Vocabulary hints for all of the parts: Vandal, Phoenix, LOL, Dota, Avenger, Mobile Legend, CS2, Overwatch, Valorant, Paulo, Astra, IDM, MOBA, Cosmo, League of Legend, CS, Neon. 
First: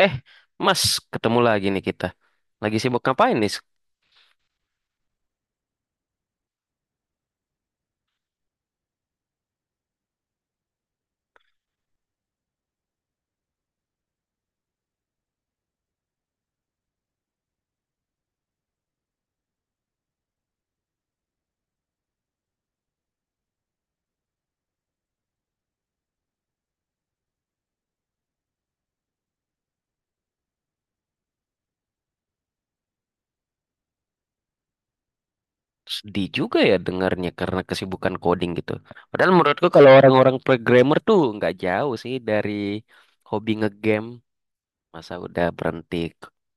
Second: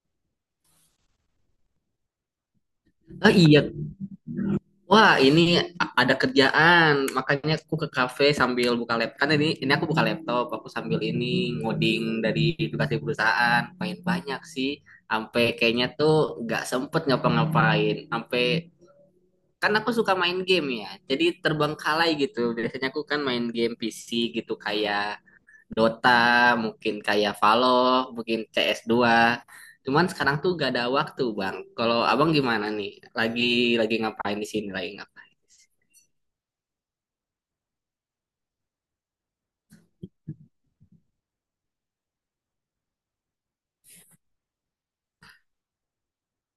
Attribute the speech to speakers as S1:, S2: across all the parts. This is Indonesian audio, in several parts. S1: Eh, Mas, ketemu lagi nih kita. Lagi sibuk
S2: Oh
S1: ngapain nih?
S2: iya, wah ini ada kerjaan, makanya aku ke kafe sambil buka laptop. Kan ini aku buka laptop, aku sambil ini ngoding dari tugas di perusahaan. Main banyak sih, sampai kayaknya tuh nggak sempet ngapa-ngapain. Sampai kan aku suka main game ya, jadi terbengkalai gitu. Biasanya aku kan main game PC gitu kayak Dota, mungkin kayak Valor, mungkin CS2. Cuman sekarang tuh gak ada waktu, Bang. Kalau Abang gimana nih? Lagi lagi ngapain di sini? Lagi ngapain di sini?
S1: Sedih juga ya dengarnya karena kesibukan coding gitu. Padahal menurutku kalau orang-orang programmer tuh nggak jauh sih dari hobi ngegame. Masa udah berhenti.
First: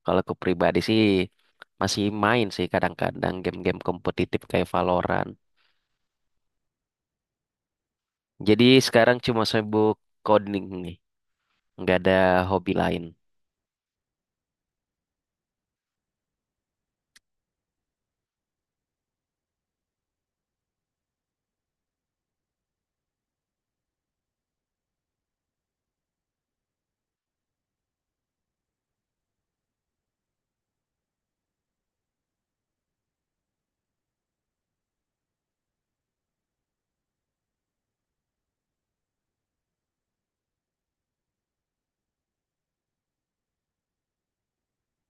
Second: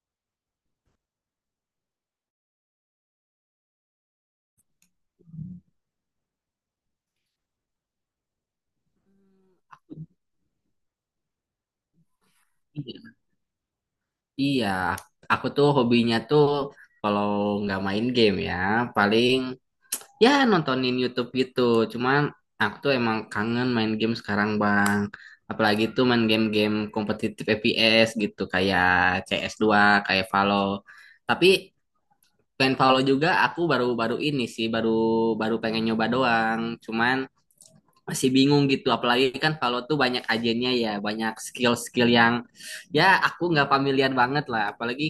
S1: Kalau aku pribadi sih masih main sih kadang-kadang game-game kompetitif kayak Valorant. Jadi sekarang cuma sibuk coding nih. Nggak ada hobi lain.
S2: Iya, iya, aku tuh hobinya tuh kalau nggak main game ya, paling ya nontonin YouTube gitu. Cuman aku tuh emang kangen main game sekarang, Bang. Apalagi tuh main game-game kompetitif FPS gitu kayak CS2, kayak Valor. Tapi selain Paulo juga aku baru-baru ini sih baru baru pengen nyoba doang. Cuman masih bingung gitu, apalagi kan Paulo tuh banyak agennya ya, banyak skill-skill yang ya aku nggak familiar banget lah. Apalagi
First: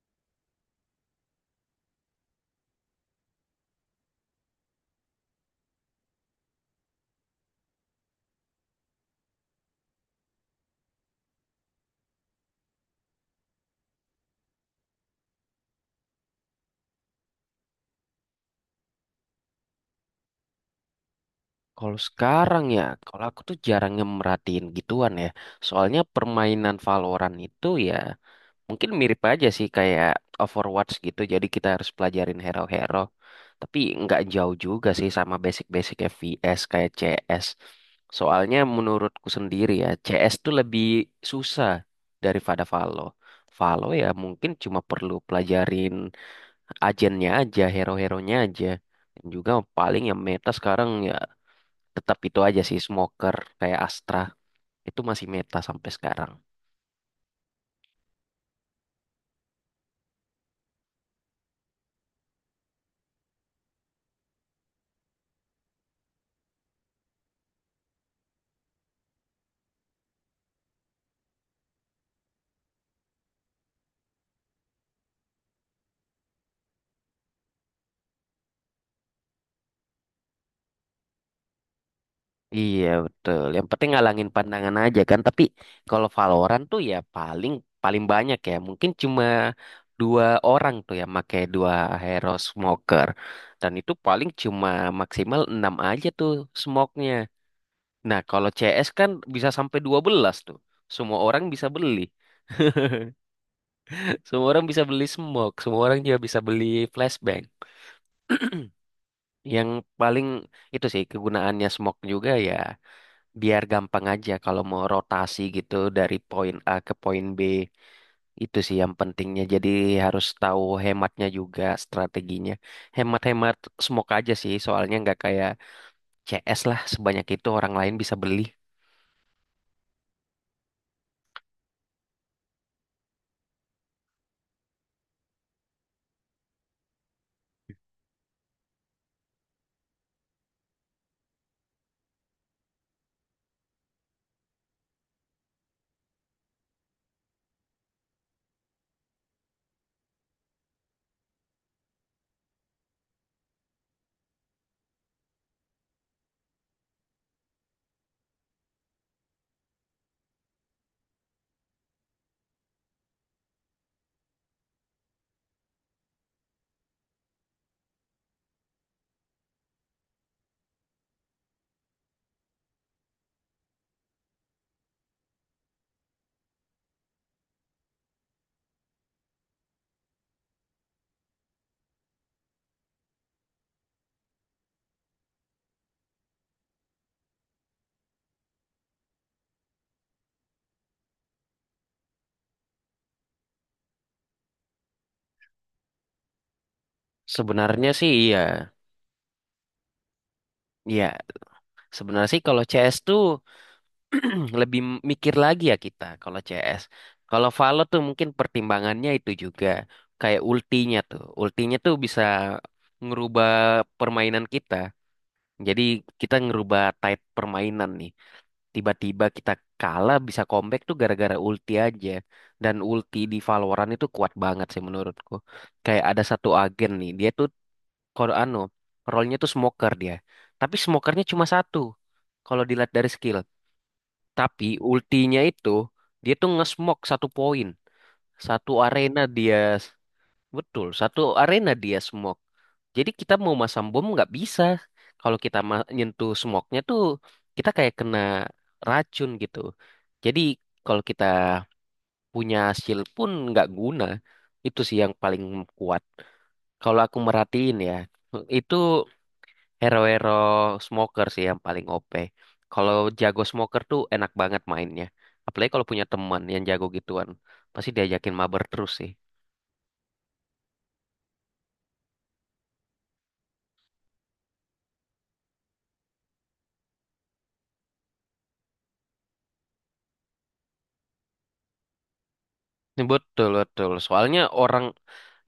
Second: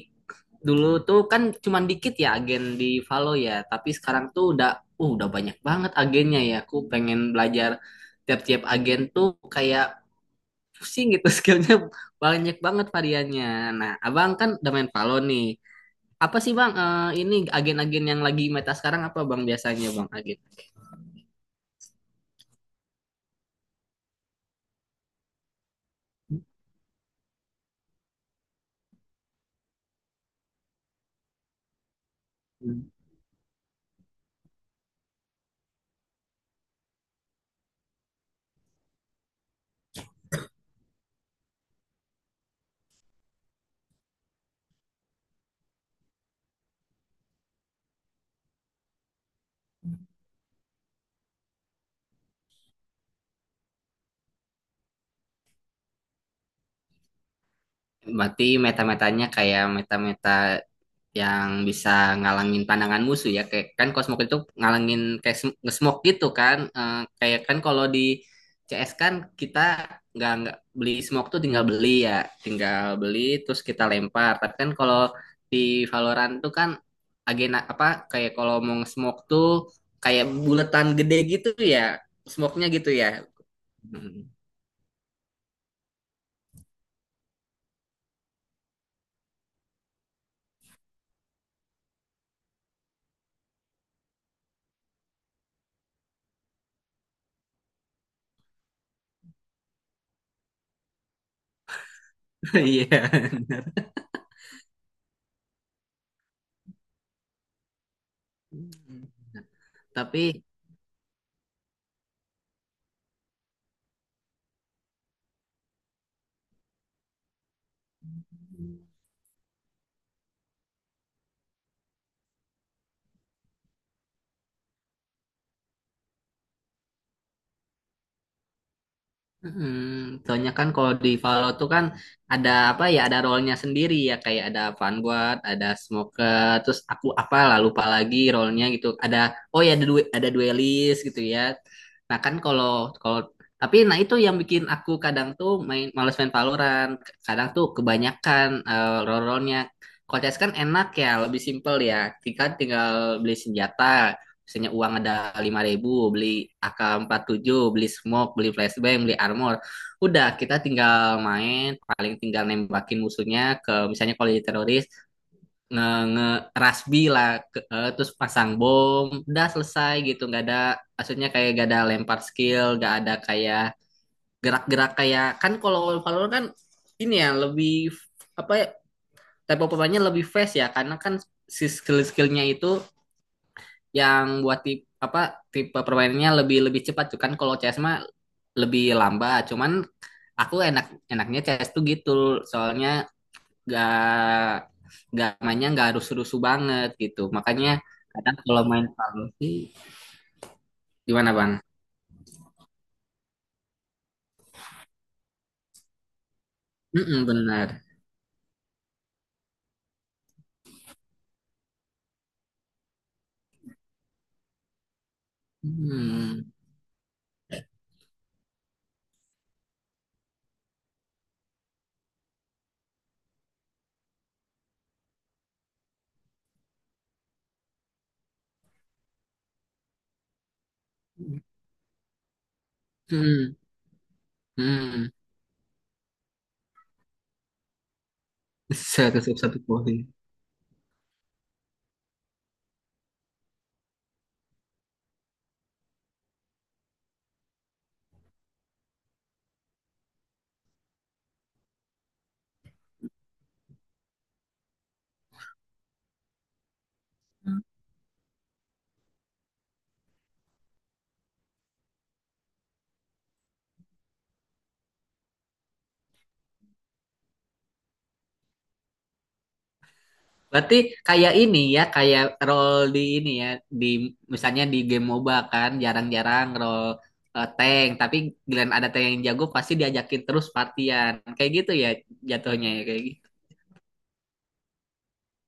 S2: dulu tuh kan cuman dikit ya agen di Valo ya, tapi sekarang tuh udah banyak banget agennya ya. Aku pengen belajar tiap-tiap agen tuh kayak pusing gitu skillnya banyak banget variannya. Nah, abang kan udah main Valo nih. Apa sih Bang, ini agen-agen yang lagi meta sekarang apa Bang biasanya Bang agen?
S1: Kalau sekarang ya, kalau aku tuh jarang merhatiin gituan ya. Soalnya permainan Valorant itu ya mungkin mirip aja sih kayak Overwatch gitu. Jadi kita harus pelajarin
S2: Hmm.
S1: hero-hero. Tapi nggak jauh juga sih sama basic-basic FPS kayak CS. Soalnya menurutku sendiri ya, CS tuh lebih susah daripada Valo. Valo ya mungkin cuma perlu pelajarin agennya aja, hero-heronya aja. Dan juga paling yang meta sekarang ya tetap itu aja sih smoker kayak Astra itu masih meta sampai sekarang.
S2: Berarti meta-metanya kayak meta-meta yang bisa ngalangin pandangan musuh ya. Kayak kan Cosmo itu ngalangin kayak nge-smoke gitu kan. Eh, kayak kan kalau di CS kan kita nggak beli smoke tuh tinggal beli ya, tinggal beli terus kita lempar. Tapi kan kalau di Valorant tuh kan agena apa kayak kalau mau nge-smoke tuh kayak buletan gede gitu ya, smoke-nya
S1: Iya
S2: gitu ya.
S1: betul. Yang penting ngalangin pandangan aja kan. Tapi kalau Valorant tuh ya paling paling banyak ya. Mungkin cuma dua orang tuh ya pakai dua hero smoker. Dan itu paling cuma maksimal 6 aja tuh smoke-nya. Nah, kalau CS kan bisa sampai 12 tuh. Semua orang bisa beli.
S2: Iya.
S1: Semua orang bisa beli smoke, semua orang juga bisa beli flashbang. Yang paling
S2: Tapi,
S1: itu sih kegunaannya smoke juga ya biar gampang aja kalau mau rotasi gitu dari poin A ke poin B itu sih yang pentingnya. Jadi harus tahu hematnya juga strateginya. Hemat-hemat smoke aja sih soalnya nggak kayak CS lah sebanyak itu orang lain bisa beli.
S2: Soalnya kan kalau di Valor tuh kan ada apa ya, ada role-nya sendiri ya kayak ada Vanguard, ada Smoker, terus aku apa lah lupa lagi role-nya gitu. Ada, oh ya, ada duelist gitu ya. Nah kan kalau kalau tapi nah itu yang bikin aku kadang tuh main males main Valorant. Kadang tuh kebanyakan, role-role-nya. Kalau CS kan enak ya, lebih simpel ya. Tinggal tinggal beli senjata, misalnya uang ada 5.000, beli AK-47, beli smoke, beli flashbang, beli armor, udah kita tinggal main, paling tinggal nembakin musuhnya, ke misalnya kalau jadi teroris nge, nge rasbi lah, terus pasang bom udah selesai gitu, nggak ada, maksudnya kayak gak ada lempar skill, nggak ada kayak gerak-gerak, kayak kan kalau Valorant kan ini ya lebih apa ya, type of weaponnya lebih fast ya, karena kan si skill-skillnya itu yang buat tipe apa tipe permainannya lebih lebih cepat tuh. Kan kalau CS mah lebih lambat, cuman aku enak, enaknya CS tuh gitu soalnya gak gak mainnya gak harus rusuh banget gitu, makanya
S1: Sebenarnya sih
S2: kadang
S1: iya.
S2: kalau main Valor sih,
S1: Iya,
S2: gimana bang?
S1: sebenarnya sih kalau CS tuh lebih mikir lagi ya kita kalau CS.
S2: Mm,
S1: Kalau Valo
S2: benar.
S1: tuh mungkin pertimbangannya itu juga kayak ultinya tuh. Ultinya tuh bisa ngerubah permainan kita. Jadi kita
S2: Hmm.
S1: ngerubah type permainan nih. Tiba-tiba kita kalah bisa comeback tuh gara-gara ulti aja. Dan ulti di Valorant itu kuat banget sih menurutku. Kayak ada satu agen nih, dia tuh kalau anu, role-nya tuh smoker dia. Tapi smokernya cuma satu. Kalau dilihat dari skill.
S2: Hmm.
S1: Tapi
S2: Hmm.
S1: ultinya itu dia tuh nge-smoke satu poin, satu arena
S2: Seratus
S1: dia
S2: satu poin.
S1: betul, satu arena dia smoke. Jadi kita mau masang bom nggak bisa. Kalau kita ma- nyentuh smoke-nya tuh kita kayak kena racun gitu. Jadi kalau kita punya shield pun nggak guna. Itu sih yang paling kuat. Kalau aku merhatiin ya, itu hero-hero smoker sih yang paling OP. Kalau jago smoker tuh enak banget mainnya. Apalagi kalau punya teman yang jago gituan. Pasti diajakin mabar terus sih.
S2: Berarti kayak ini ya, kayak role di ini ya, di misalnya di game MOBA kan jarang-jarang role, tank, tapi giliran ada tank yang jago pasti diajakin terus partian. Kayak gitu ya, jatuhnya ya
S1: Ini
S2: kayak gitu.
S1: betul, betul. Soalnya orang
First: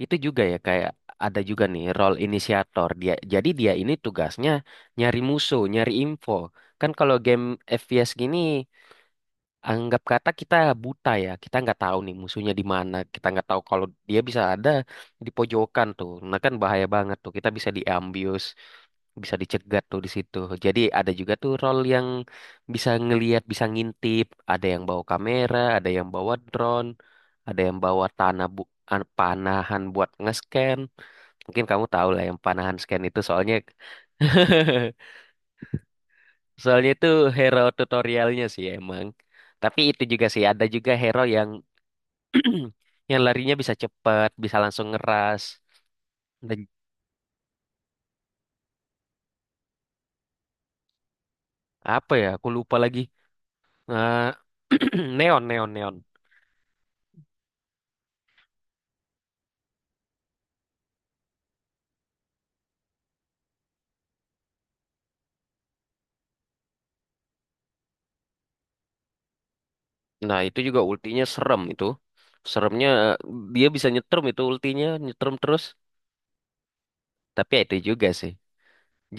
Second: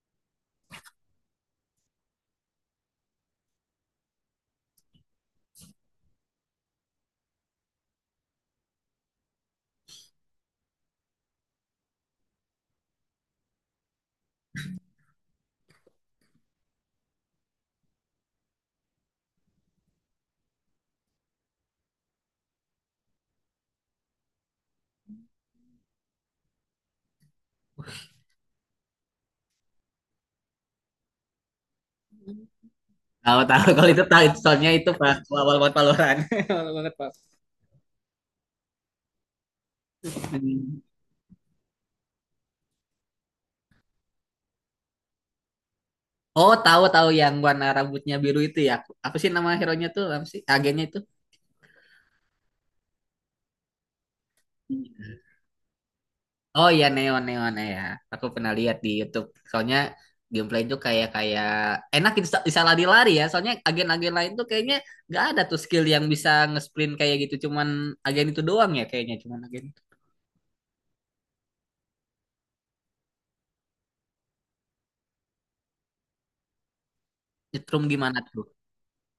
S1: itu juga ya kayak ada juga nih role inisiator. Dia, jadi dia ini tugasnya nyari musuh, nyari info. Kan kalau game FPS gini anggap kata kita buta ya, kita nggak tahu nih musuhnya di mana, kita nggak tahu kalau dia bisa ada di pojokan tuh, nah kan bahaya banget tuh, kita bisa diambius, bisa dicegat tuh di situ. Jadi ada juga tuh role yang bisa ngelihat, bisa ngintip, ada yang bawa kamera, ada yang bawa drone, ada yang bawa tanah bu an- panahan buat nge-scan. Mungkin kamu tahu lah yang panahan scan itu
S2: Tahu
S1: soalnya
S2: tahu kalau itu tahu, soalnya itu pas awal banget Valorant. Awal
S1: soalnya
S2: banget
S1: itu
S2: Pak.
S1: hero tutorialnya sih emang. Tapi itu juga sih ada
S2: Hmm.
S1: juga hero yang yang larinya bisa cepat, bisa langsung ngeras.
S2: Oh,
S1: Dan
S2: tahu tahu yang warna rambutnya biru itu ya. Apa sih nama hero-nya tuh? Apa sih agennya itu?
S1: apa ya? Aku lupa lagi. Nah, neon, neon, neon.
S2: Oh iya, Neon Neon ya. Aku pernah lihat di YouTube. Soalnya gameplay itu kayak kayak enak, bisa lari-lari ya. Soalnya agen-agen lain tuh kayaknya nggak ada tuh skill yang bisa nge-sprint kayak gitu. Cuman agen itu doang ya kayaknya. Cuman agen,
S1: Nah, itu juga ultinya serem itu. Seremnya eh, Dia bisa nyetrum itu ultinya, nyetrum terus. Tapi ya itu
S2: nyetrum
S1: juga
S2: gimana
S1: sih.
S2: tuh?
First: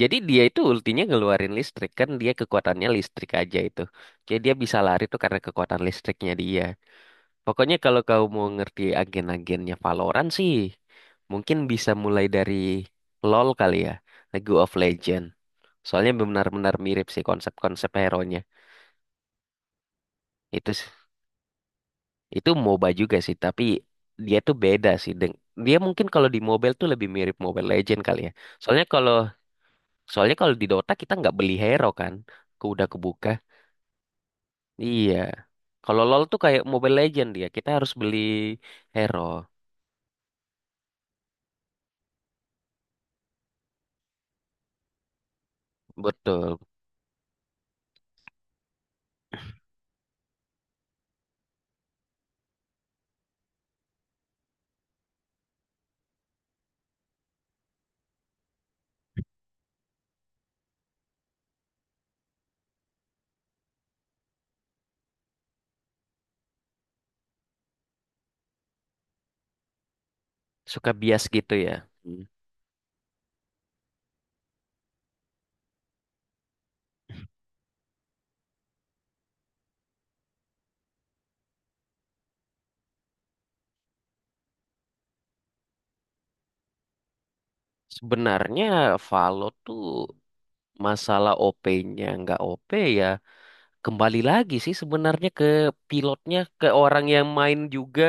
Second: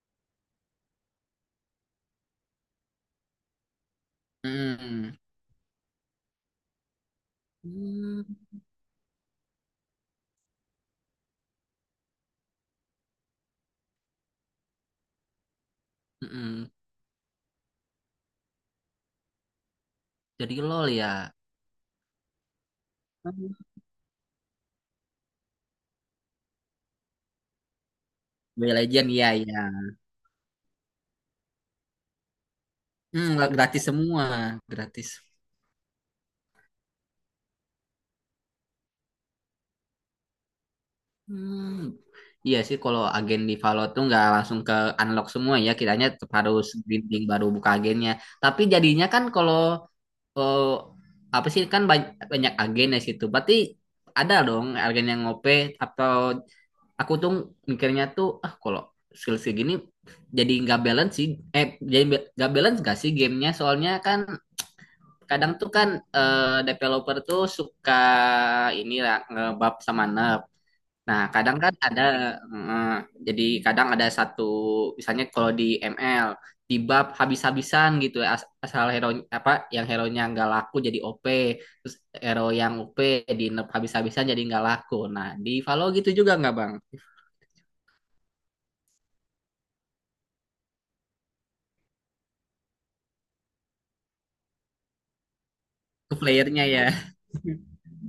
S1: Jadi dia itu ultinya ngeluarin listrik kan dia kekuatannya listrik aja itu. Jadi dia bisa lari
S2: Hmm.
S1: tuh karena kekuatan listriknya dia. Pokoknya kalau
S2: Hmm.
S1: kau mau ngerti agen-agennya Valorant sih, mungkin bisa mulai dari LoL kali ya, League of Legend. Soalnya
S2: Hmm.
S1: benar-benar mirip sih konsep-konsep hero-nya.
S2: Jadi
S1: Itu s-
S2: LOL ya.
S1: itu MOBA juga sih,
S2: Hmm.
S1: tapi dia tuh beda sih. Deng- Dia mungkin kalau di mobile tuh lebih mirip Mobile Legend kali ya.
S2: Mobile
S1: Soalnya
S2: Legend,
S1: kalau
S2: iya iya.
S1: soalnya kalau di Dota kita nggak beli hero kan, ke udah kebuka.
S2: Gratis semua, gratis.
S1: Iya. Kalau LoL tuh kayak Mobile Legend dia, kita harus beli hero.
S2: Hmm, Iya sih, kalau agen di Valo tuh nggak langsung ke unlock semua ya, kiranya tetap
S1: Betul,
S2: harus grinding baru buka agennya. Tapi jadinya kan kalau, eh, apa sih kan, banyak agen di situ. Berarti ada dong agen yang ngope, atau aku tuh mikirnya tuh ah kalau skill segini jadi nggak balance sih. Eh jadi nggak balance gak sih gamenya? Soalnya kan kadang tuh kan, developer tuh suka ini lah ngebab sama nerf.
S1: suka
S2: Nah,
S1: bias gitu
S2: kadang kan
S1: ya.
S2: ada,
S1: Hmm.
S2: eh, jadi kadang ada satu, misalnya kalau di ML, di bab habis-habisan gitu, asal hero apa yang hero-nya nggak laku jadi OP, terus hero yang OP di nerf habis-habisan jadi nggak laku. Nah, di Valo gitu juga nggak bang?
S1: Sebenarnya Valo tuh masalah OP-nya nggak OP ya. Kembali lagi sih sebenarnya ke
S2: Ke
S1: pilotnya,
S2: playernya
S1: ke
S2: ya,
S1: orang yang main juga.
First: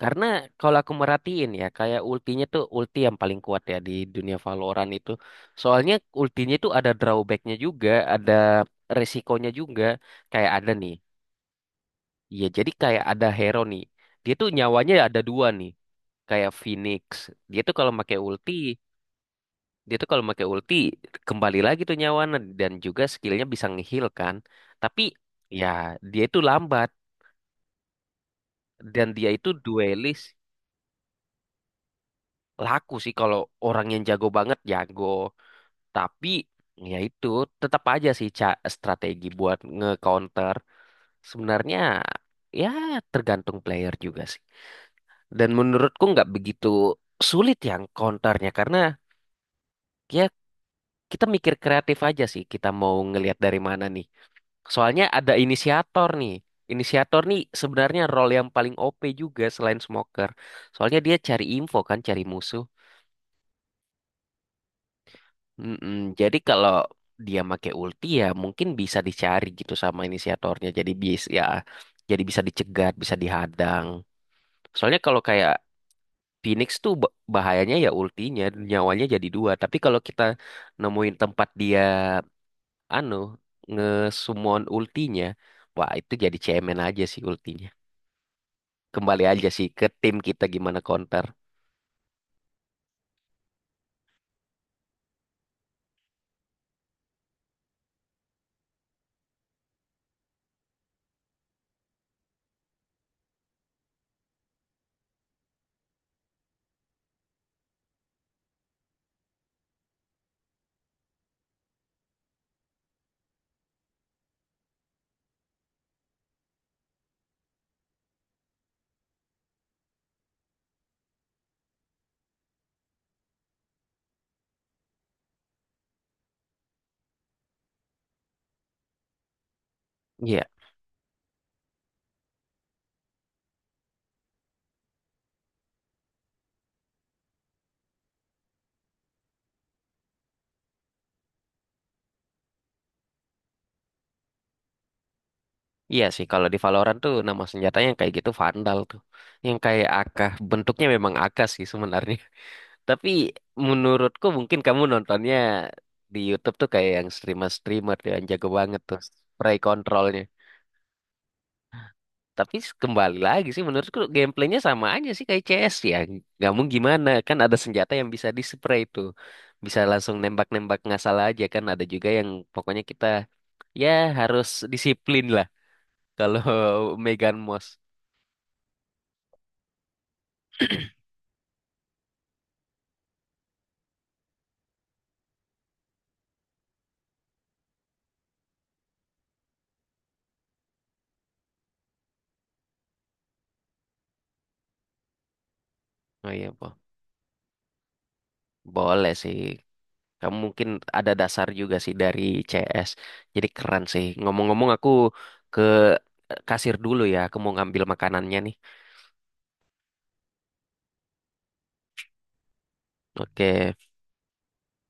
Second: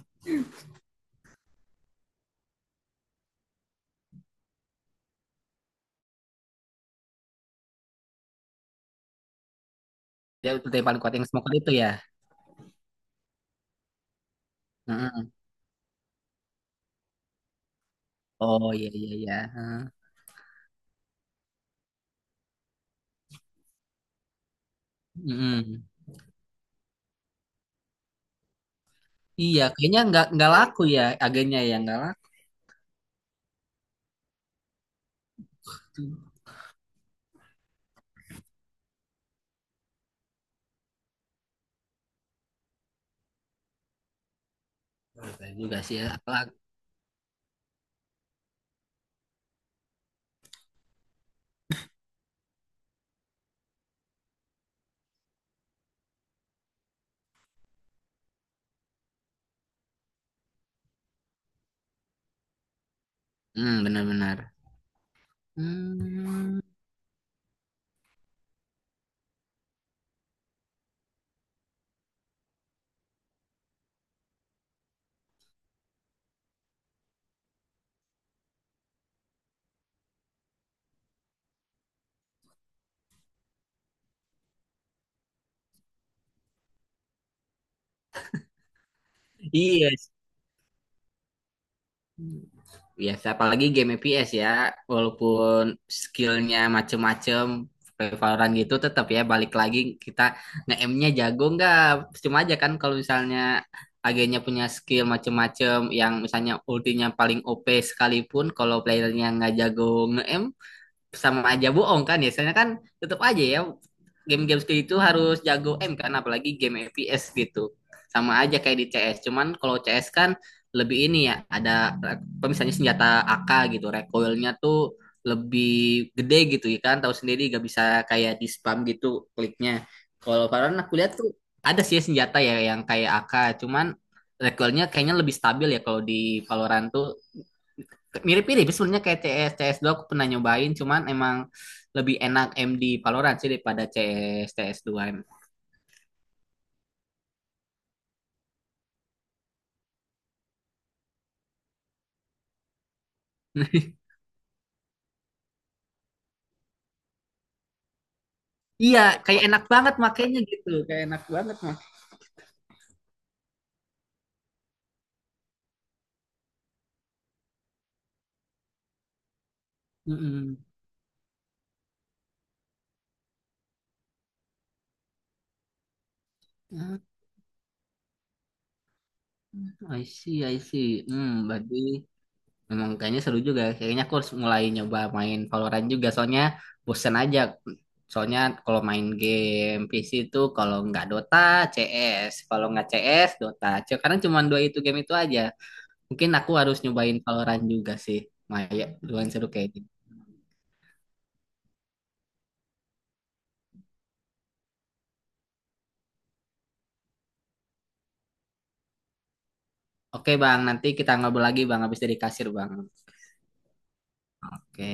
S1: Karena kalau aku merhatiin ya, kayak ultinya tuh ulti yang paling kuat ya di dunia Valorant itu. Soalnya ultinya tuh ada drawbacknya juga, ada resikonya juga.
S2: dia
S1: Kayak
S2: udah
S1: ada
S2: yang
S1: nih,
S2: paling kuat yang smoker itu ya.
S1: ya jadi kayak ada hero nih. Dia tuh nyawanya ada
S2: Heeh.
S1: dua nih. Kayak Phoenix. Dia tuh kalau pakai ulti
S2: Oh iya iya iya. Heeh.
S1: Dia tuh kalau pakai ulti kembali lagi tuh nyawana dan juga skillnya bisa ngeheal kan. Tapi ya
S2: Mm-mm.
S1: dia itu lambat dan dia itu
S2: Iya, kayaknya nggak
S1: duelis
S2: nggak laku ya agennya ya nggak laku.
S1: laku sih kalau orang yang jago banget jago. Tapi ya itu tetap aja sih ca- strategi buat nge-counter. Sebenarnya ya tergantung player juga sih.
S2: Bener
S1: Dan
S2: juga sih ya,
S1: menurutku nggak
S2: apalagi.
S1: begitu sulit yang counternya karena ya kita mikir kreatif aja sih kita mau ngelihat dari mana nih. Soalnya ada inisiator nih. Inisiator nih sebenarnya role yang paling OP juga selain smoker. Soalnya dia cari info kan, cari musuh.
S2: Benar-benar.
S1: Mm-mm. Jadi
S2: Hmm,
S1: kalau dia make ulti ya mungkin bisa dicari gitu sama inisiatornya. Jadi bis ya, jadi bisa dicegat, bisa dihadang. Soalnya kalau kayak Phoenix tuh ba- bahayanya ya ultinya, nyawanya jadi dua. Tapi kalau kita nemuin tempat dia anu nge-summon ultinya. Wah, itu jadi cemen aja sih ultinya. Kembali aja sih
S2: iya,
S1: ke tim kita gimana counter.
S2: biasa, apalagi game FPS ya, walaupun skillnya macem-macem, kayak Valorant gitu tetap ya balik lagi kita nge-aimnya jago nggak? Cuma aja kan kalau misalnya agennya punya skill macem-macem yang misalnya ultinya paling OP sekalipun, kalau playernya nggak jago nge-aim sama aja bohong kan ya. Soalnya kan tetap aja ya game-game seperti itu harus jago kan, apalagi game FPS gitu. Sama aja kayak di CS. Cuman kalau CS kan lebih ini ya, ada misalnya senjata AK gitu recoilnya tuh lebih gede gitu ya, kan tahu sendiri gak bisa kayak di spam gitu kliknya. Kalau
S1: Iya,
S2: Valorant aku lihat tuh ada sih senjata ya yang kayak AK cuman recoilnya kayaknya lebih stabil ya, kalau di Valorant tuh mirip-mirip sebenarnya kayak CS cs dua aku pernah nyobain, cuman emang lebih enak MD Valorant sih daripada CS2 emang.
S1: iya sih. Kalau di Valorant tuh nama senjatanya yang kayak gitu Vandal tuh. Yang kayak AK. Bentuknya memang AK sih sebenarnya. Tapi menurutku mungkin kamu nontonnya di YouTube tuh kayak yang streamer-streamer tuh yang jago banget
S2: Iya,
S1: tuh.
S2: kayak
S1: Spray
S2: enak banget
S1: controlnya.
S2: makanya gitu, kayak enak banget mah.
S1: Tapi s- kembali lagi sih menurutku gameplaynya sama aja sih kayak CS ya. Nggak mau gimana kan ada senjata yang bisa di spray itu. Bisa langsung
S2: Mm-mm.
S1: nembak-nembak nggak salah aja kan. Ada juga yang pokoknya kita ya harus disiplin lah kalau
S2: Ah,
S1: Megan Moss.
S2: I see, I see. Berarti memang kayaknya seru juga. Kayaknya aku harus mulai nyoba main Valorant juga soalnya bosen aja. Soalnya kalau main game PC itu, kalau nggak Dota, CS. Kalau nggak CS, Dota. Sekarang cuma dua itu game itu aja. Mungkin
S1: Oh
S2: aku
S1: iya,
S2: harus nyobain Valorant juga sih. Maya,
S1: boleh
S2: lumayan
S1: sih.
S2: seru kayaknya.
S1: Kamu mungkin ada dasar juga sih dari CS. Jadi keren sih. Ngomong-ngomong aku ke kasir dulu ya. Aku mau ngambil makanannya nih.
S2: Oke Bang, nanti kita ngobrol lagi Bang, habis dari kasir Bang.
S1: Oke.
S2: Oke.